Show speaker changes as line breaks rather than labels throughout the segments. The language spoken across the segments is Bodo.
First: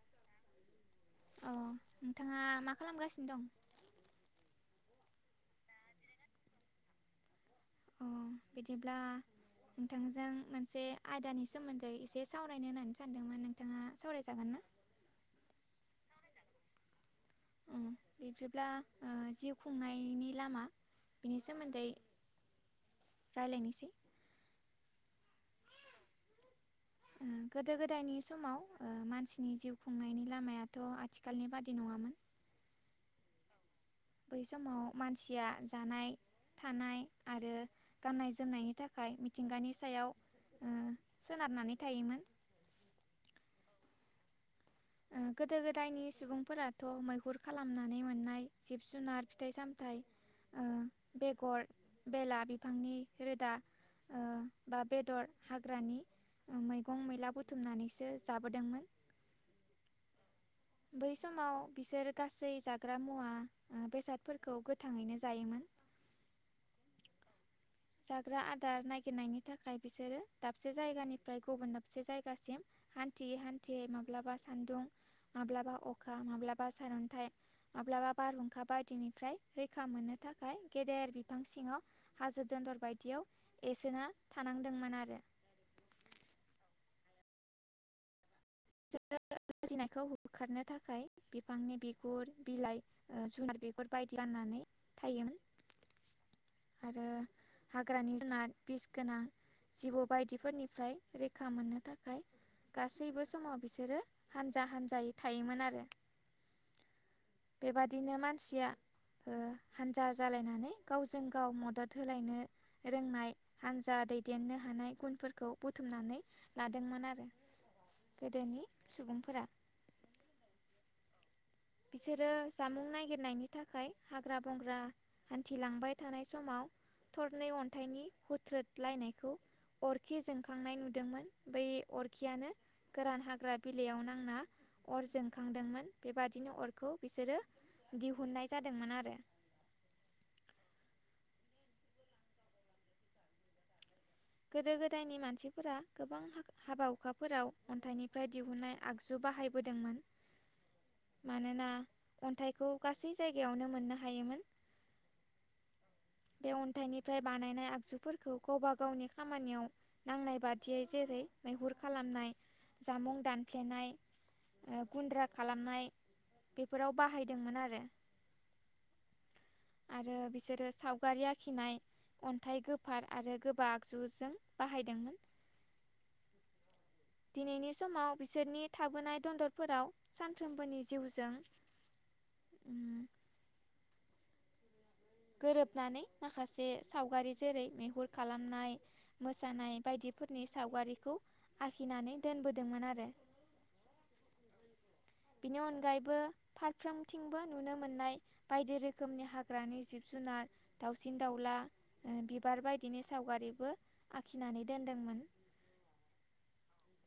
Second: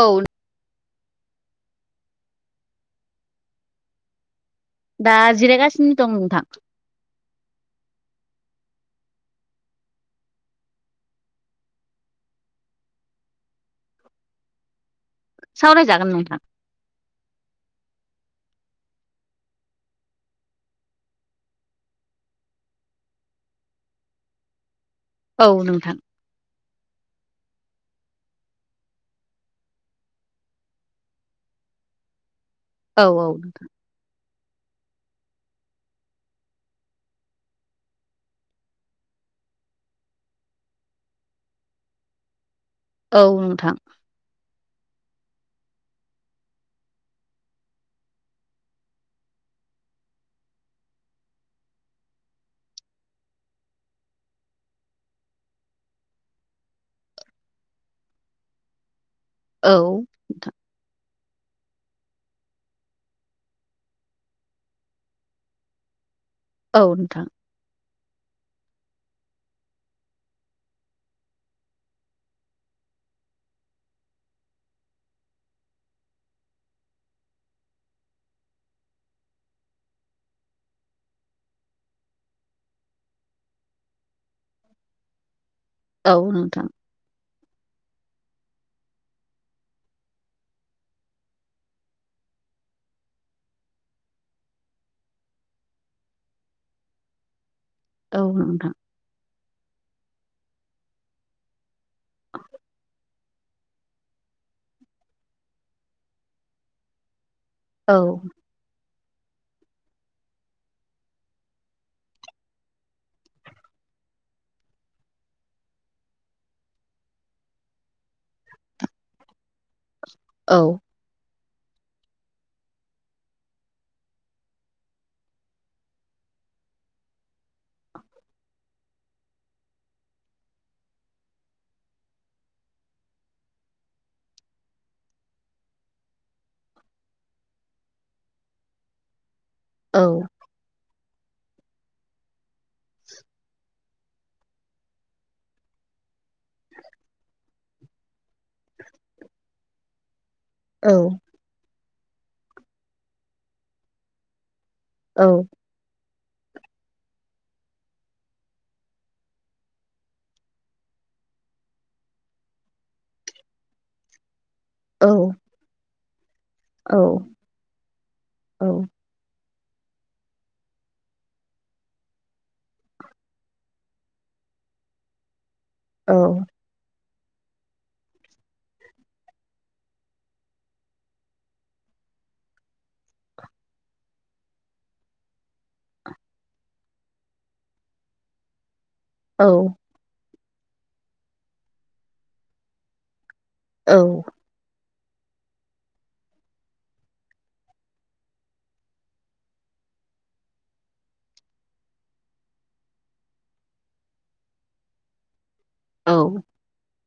औ।
अ नोंथाङा मा खालामगासिनो दं?
दा जिरायगासिनो दं नोंथां।
अ बिदिब्ला नोंथांजों मोनसे आयदानि सोमोन्दै एसे सावरायनो होननानै सानदोंमोन नोंथाङा सावरायजागोन ना? [inaudible]
सावराय जागोन नोंथां।
अ बिदिब्ला जिउ खुंनायनि लामा बिनि सोमोन्दै रायलायनिसै।
औ नोंथां।
उम। गोदो गोदायनि समाव मानसिनि जिउ खुंनायनि लामायाथ' आथिखालनि बादि नङामोन।
औ औ।
बै समाव मानसिया जानाय थानाय आरो गाननाय जोमनायनि थाखाय मिथिंगानि सायाव ओ सोनारनानै थायोमोन।
औ नोंथां।
[inaudible] गोदो गोदायनि सुबुंफोराथ' मैहुर खालामनानै मोननाय जिब-जुनार, फिथाइ-सामथाइ ओ बेगर-बेला, बिफांनि रोदा ओ बा बेदर हाग्रानि मैगं-मैला बुथुमनानैसो जाबोदोंमोन।
औ।
बै समाव बिसोर गासै जाग्रा मुवा बेसादफोरखौ गोथाङैनो जायोमोन। [inaudible]
औ नोंथां।
जाग्रा आदार नागिरनायनि थाखाय बिसोरो दाबसे जायगानिफ्राय गुबुन दाबसे जायगासिम हान्थियै हान्थियै माब्लाबा सान्दुं माब्लाबा अखा माब्लाबा सारन्थाइ माब्लाबा बारहुंखा बायदिनिफ्राय रैखा मोननो थाखाय गेदेर बिफां सिङाव हाजो दन्दर बायदियाव एरसेना थानांदोंमोन आरो।
औ नोंथां।
[unintelligible] लाजिनायखौ होखारनो थाखाय बिफांनि बिगुर, बिलाइ, जुनार बिगुर बायदि गाननानै थायोमोन आरो हाग्रानि
औ
जुनार
नोंथां
बिस गोनां जिबौ बायदिफोरनिफ्राय रैखा मोननो थाखाय गासैबो समाव बिसोरो हानजा हानजायै थायोमोन आरो।
औ
बेबादिनो मानसिया ओ हानजा जालायनानै गावजों गाव मदद होलायनो रोंनाय हान्जा दैदेननो हानाय गुनफोरखौ बुथुमनानै लादोंमोन आरो गोदोनि सुबुंफोरा।
औ।
बिसोरो जामुं नागिरनायनि थाखाय हाग्रा बंग्रा हान्थिलांबाय थानाय समाव थरनै अन्थाइनि हुथ्रोदलायनायखौ अरखि जोंखांनाय नुदोंमोन बै अरखियानो गोरान हाग्रा बिलाइयाव नांना अर जोंखांदोंमोन। बेबाद दिनो अरखौ बिसोरो दिहुननाय जादोंमोन आरो।
औ।
गोदो गोदायनि मानसिफोरा गोबां हाबा हुखाफोराव अन्थाइनिफ्राय दिहुनाय आगजु बाहायबोदोंमोन।
औ
मानोना अन्थाइखौ गासै जायगायावनो मोननो हायोमोन।
औ।
दं। अन्थाइनिफ्राय बानायनाय आगजुफोरखौ गावबा गावनि खामानियाव नांनाय बादियै जेरै मै हुर खालामनाय जामुं दानफ्लेनाय ओ
औ
गुन्द्रा खालामनाय
औ
बेफोराव बाहायदोंमोन आरो।
औ
आरो बिसोरो सावगारि आखिनाय अन्थाइ गोफार आरो गोबा आगजुजों बाहायदोंमोन।
औ।
दिनैनि समाव बिसोरनि थाबोनाय दन्दरफोराव सानफ्रोमबोनि जिउजों ओम। गोरोबनानै माखासे सावगारि जेरै मैहुर खालामनाय मोसानाय बायदिफोरनि सावगारिखौ आखिनानै दोनबोदोंमोन आरो।
औ।
बिनि अनगायैबो फारफ्रोमथिंबो नुनो मोननाय बायदि रोखोमनि हाग्रानि जिब जुनार दाउसिन दाउला बिबार बायदिनि सावगारिबो आखिनानै दोनदोंमोन। [inaudible]
औ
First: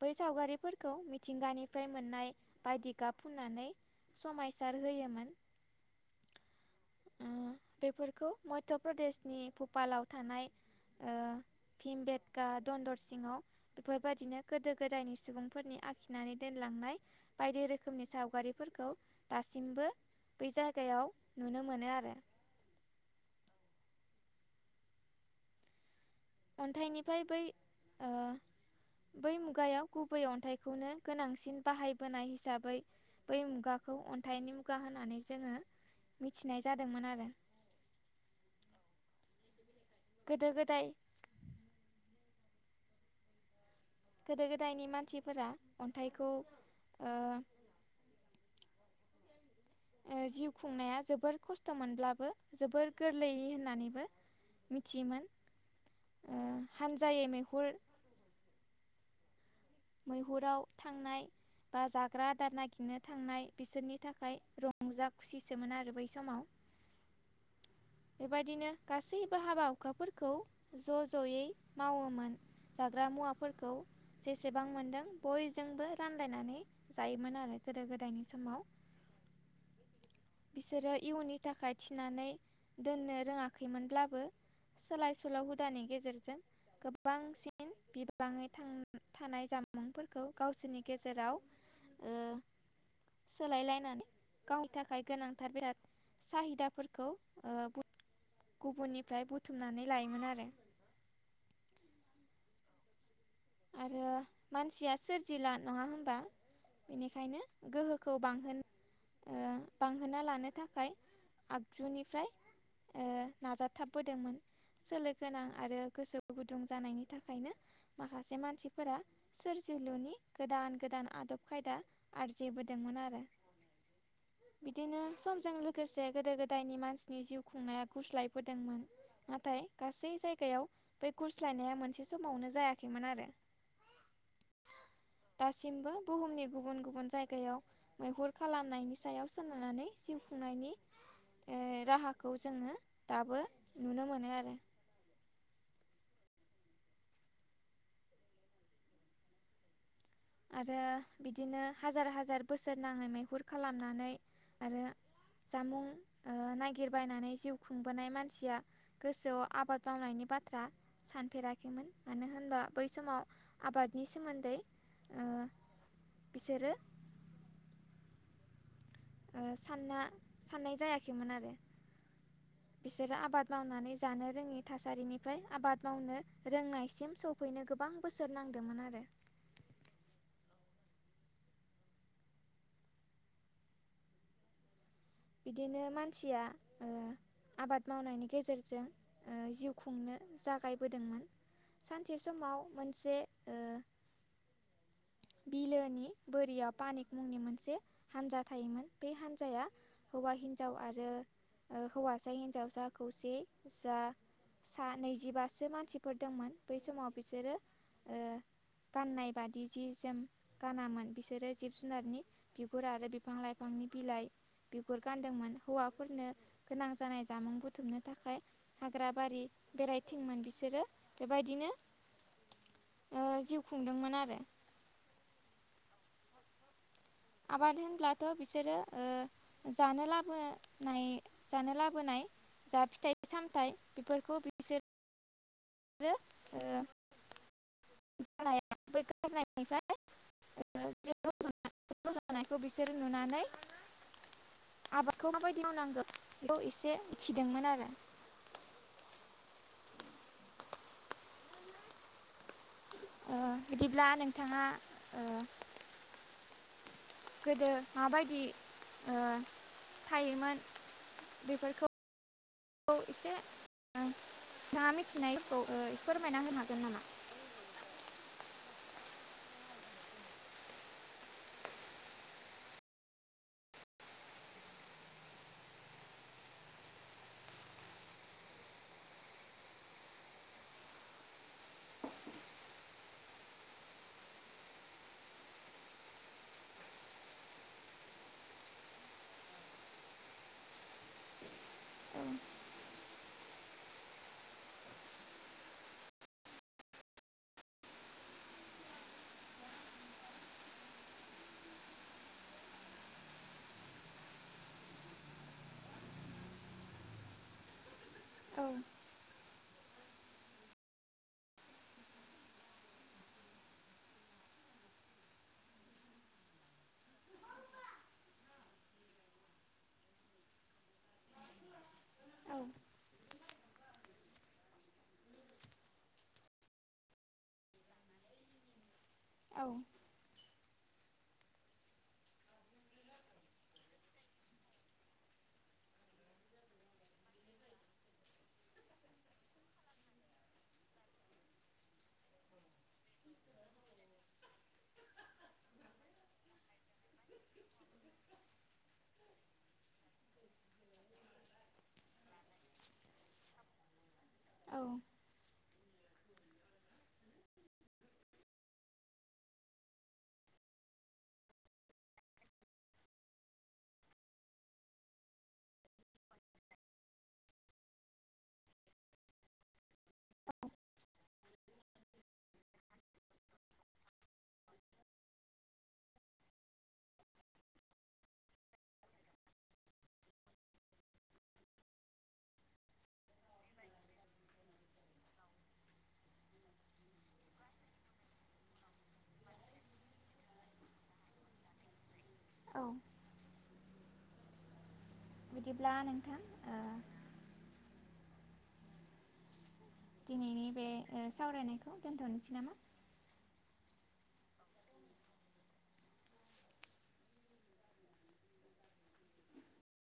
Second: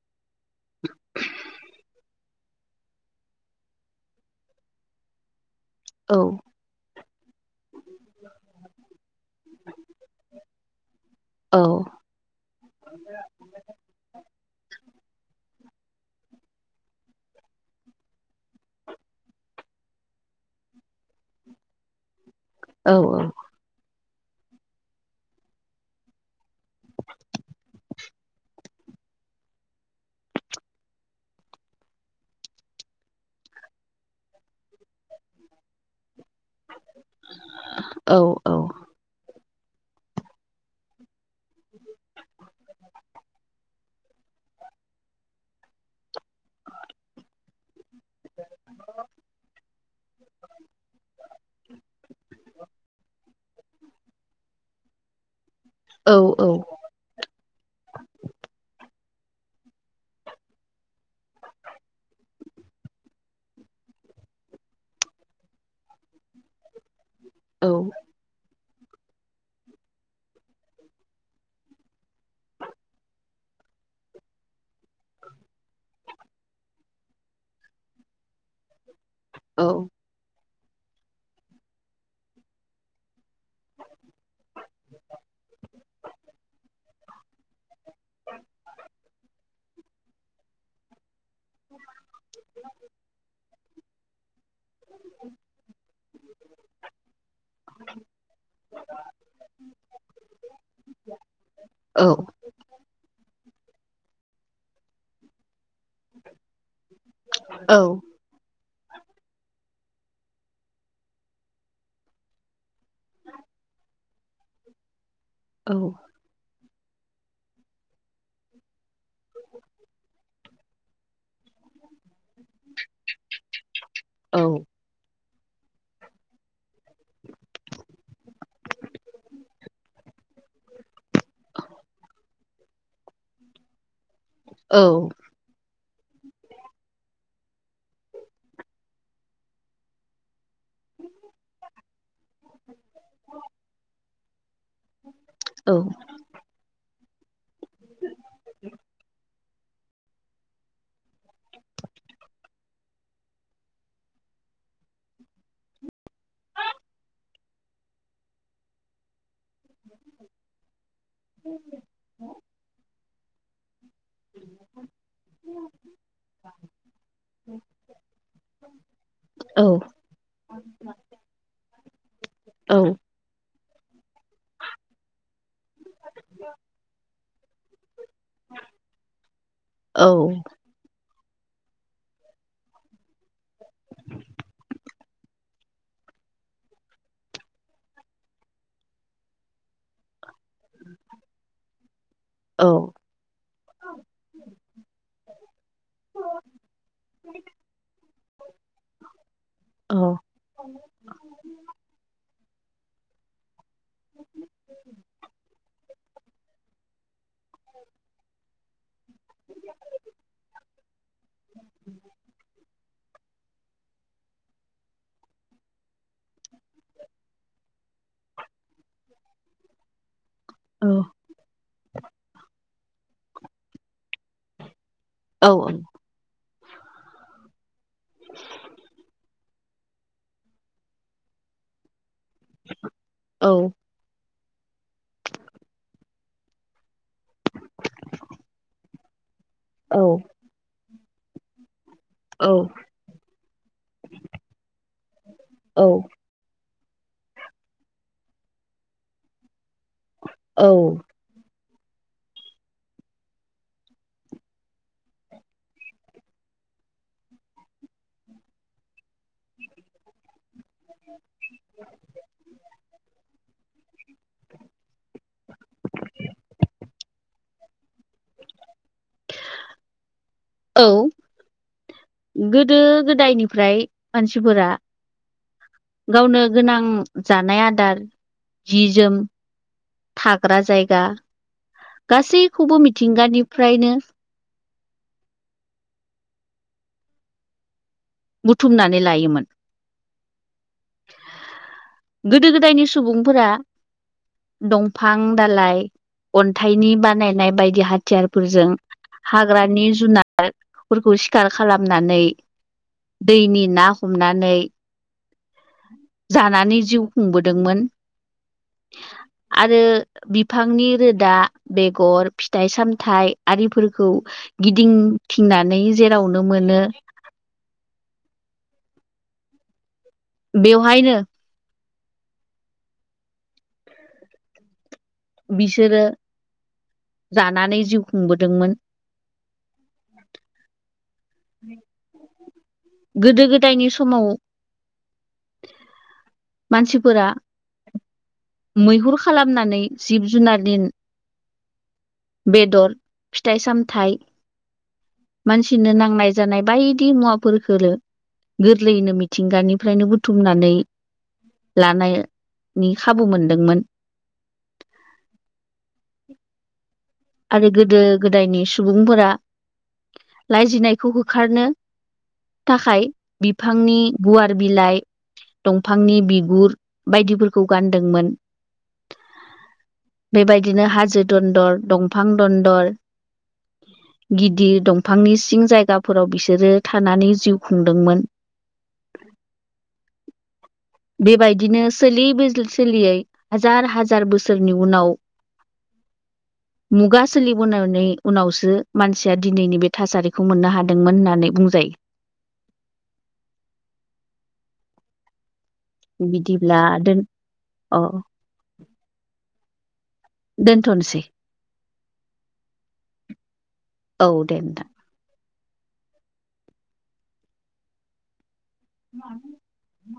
बै सावगारिफोरखौ मिथिंगानिफ्राय मोननाय बायदि गाब फुननानै समायसार होयोमोन
औ
ओ बेफोरखौ मध्य प्रदेशनि भुपालाव थानाय ओ पिम बेेदका दन्दर सिङाव बेफोरबायदिनो गोदो गोदायनि सुबुंफोरनि आखिनानै दोनलांनाय बायदि रोखोमनि सावगारिफोरखौ दासिम बो बै जायगायाव नुनो मोनो आरो
औ औ
अन्थाइनिफ्राय बै ओ बै मुगायाव गुबै अन्थाइखौनो गोनांसिन बाहायबोनाय हिसाबै बै मुगाखौ अन्थाइनि मुगा होनानै जोङो मिथिनाय जादोंमोन आरो
औ
गोदो गोदाय गोदो गोदायनि मानसिफोरा अन्थाइखौ ओ
[unintelligible]
ओ जिउ खुंनाया जोबोर खस्थ' मोनब्लाबो जोबोर गोरलैयै होन नानैबो मिथियोमोन ओ हानजायै मैहुर मैहुराव थांनाय बा जाग्रा आदार नागिरनो थांनाय बिसोरनि थाखाय रंजा खुसिसोमोन आरो बै समाव
औ
बेबायदिनो गासैबो हाबा हुखाफोरखौ ज' ज'यै मावोमोन जाग्रा मुवाफोरखौ जेसे बां मोनदों बयजोंबो रानलायनानै जायोमोन आरो गोदो गोदायनि समाव
औ
बिसोरो इयुननि थाखाय थिनानै दोननो रोङाखैमोनब्लाबो सोलाय सोल' हुदानि गेजेरजों गोबांसिन बिबाङै थां थानाय जामुंफोरखौ गावसोरनि गेजेराव ओ सोलायलायनानै गावनि थाखाय गोनांथार बेराद साहिदाफोरखौ गुबुननिफ्राय बुथुमनानै लायोमोन आरो
औ।
आरो मानसिया सोरजिला नङा होमबा बेनिखायनो गोहोखौ बांहोन ओ बांहोना लानो थाखाय आगजुनिफ्राय ओ नाजाथाबबोदोंमोन सोलो गोनां आरो गोसो गुदुं जानायनि थाखायनो माखासे मान सिफोरा सोरजिलुनि गोदान गोदान आदब खायदा आरजिबोदोंमोन आरो। बिदिनो समजों लोगोसे गोदो गोदायनि मानसिनि जिउ खुंनाया गुस्लायबोदोंमोन नाथाय गासै जायगायाव बे गुरस्लायनाया मोनसे समावनो जायाखैमोन आरो। दासिमबो बुहुमनि गुबुन गुबुन जायगायाव मैहुर खालामनायनि सायाव सोनारनानै जिउ खुंनायनि ओ राहाखौ जोङो दाबो नुनो मोनो आरो‌।
औ।
आरो बिदिनो हाजार हाजार बोसोर नाङै मैहुर खालामनानै आरो जामुं ओ नागिरबायनानै जिउ खुंबोनाय मानसिया गोसोआव आबाद मावनायनि बाथ्रा सानफेराखैमोन मानो होनबा बै समाव आबाद नि सोमोन्दै ओ बिसोरो
[inaudible] [unintelligible]
ओ सानना साननाय जायाखैमोन आरो। बिसोरो आबाद मावनानै जानो रोङि थासारिनिफ्राय आबाद मावनो रोंनायसिम सौफैनो गोब बां बोसोर नांदोंमोन आरो। बिदिनो मानसिया ओ आबाद मावनायनि गेजेरजों ओ जिउ खुंनो जागायबोदोंमोन सान से समाव मोनसे ओ बिलोनि बोरिया पानिक मुंनि मोनसे हानजा थायोमोन बे हानजाया हौवा हिनजाव आरो ओ हौवासा हिन जावसा खौसे जा सा नैजिबासो मानसिफोर दोंमोन बै समाव बिसोरो ओ गाननाय बादि जि जोम गानामोन बिसोरो जिब जुननि बिुगुर आरो बिफां लाइफांनि बिलाइ बिगुर गानदोंमोन हौवाफोरनो गोनां जानाय जामुं बुथुम नो थाखाय हाग्रा बारि बेरायथिं मोन बिसोरो बेबायदिनो जिउ खुंदोंमोन आरो।
औ औ।
आबाद होनब्लाथ' बिसोरो ओ जानो लाबोनाय जानो लाबोनाय जा फिथाइ
औ
सामथाइ बिफोरखौ बिसोर रो ओ [unintelligible] गारनायनिफ्राय
औ औ
[unintelligible] खौ बिसोरो नुनानै आबाद खौ माबायदि
औ
मावनांगौ बेखौ एसे मिथिदोंमोन आरो।
औ।
ओ बिदिब्ला नोंथाङा ओ गोदो माबायदि ओ थायोमोन
[inaudible] [unintelligible]
औ इसे नोंथाङा मिथिनायखौ ओ फोरमायना होनो हागोन नामा!
औ
[inaudible] [unintelligible]
गोदो गोदायनिफ्राय मानसिफोरा गावनो गोनां जानाय आदार जि जोम थाग्रा जायगा गासैखौबो मिथिंगानिफ्रायनो
[inaudible] [unintelligible]
बुथुमनानै लायोमोन
औ
गोदो गोदायनि सुबुंफोरा दंफां दालाइ अन्थाइनि बानायनाय बायदि हाथियारफोरजों, हाग्रानि जुनारफोरखौ सिखार खालामनानै, दैनि ना हमनानै, जानानै जिउ खुंबोदोंमोन।
औ
आरो बिफांनि रोदा बेगर फिथाइ सामथाइ आरिफोरखौ, गिदिं थिंनानै जेरावनो मोनो,
[inaudible]
बेवहायनो।
औ
बिसोरो जानानै जिउ खुंबोदोंमोन।
औ
गोदो गोदायनि समाव, मानसिफोरा, मैहुर खालामनानै जिब जुनार दिन, बेदर फिथाइ सामथ मानसिनो नांनाय। जानाय बायदि मुवाफोरखोलो, गोरलैयैनो मिथिंगानिफ्रायनो बुथुमनानै, लानायनि खाबु मोनदोंमोन, आरो गोदो गोदायनि सुबुंफोरा, लाजिनायखौ होखारनो, थाखाय बिफांनि गुवार बिलाइ, दंफांनि बिगुर बायदिफोरखौ गानदोंमोन। बेबायदिनो हाजो दन्दर दंफां दन्दर,
[inaudible]
गिदिर दंफांनि सिं जायगाफोराव बिसोरो थानानै जिउ खुंदोंमोन।
[inaudible]
बेबायदिनो सोलियै सोलियै हाजार हाजार बोसोरनि उनाव।
[inaudible]
मुगा सोलिबोनानै उनावसो मानसिया दिनैनि बे थासारिखौ मोननो हादोंमोन होननानै बुंजायो।
औ बिदिब्ला नोंथां ओ
बिदिब्ला दोन अ
दिनैनि बे
दोनथ'नोसै
सावरायनायखौ दोनथ'नोसै नामा?
औ दे नोंथां, [unintelligible]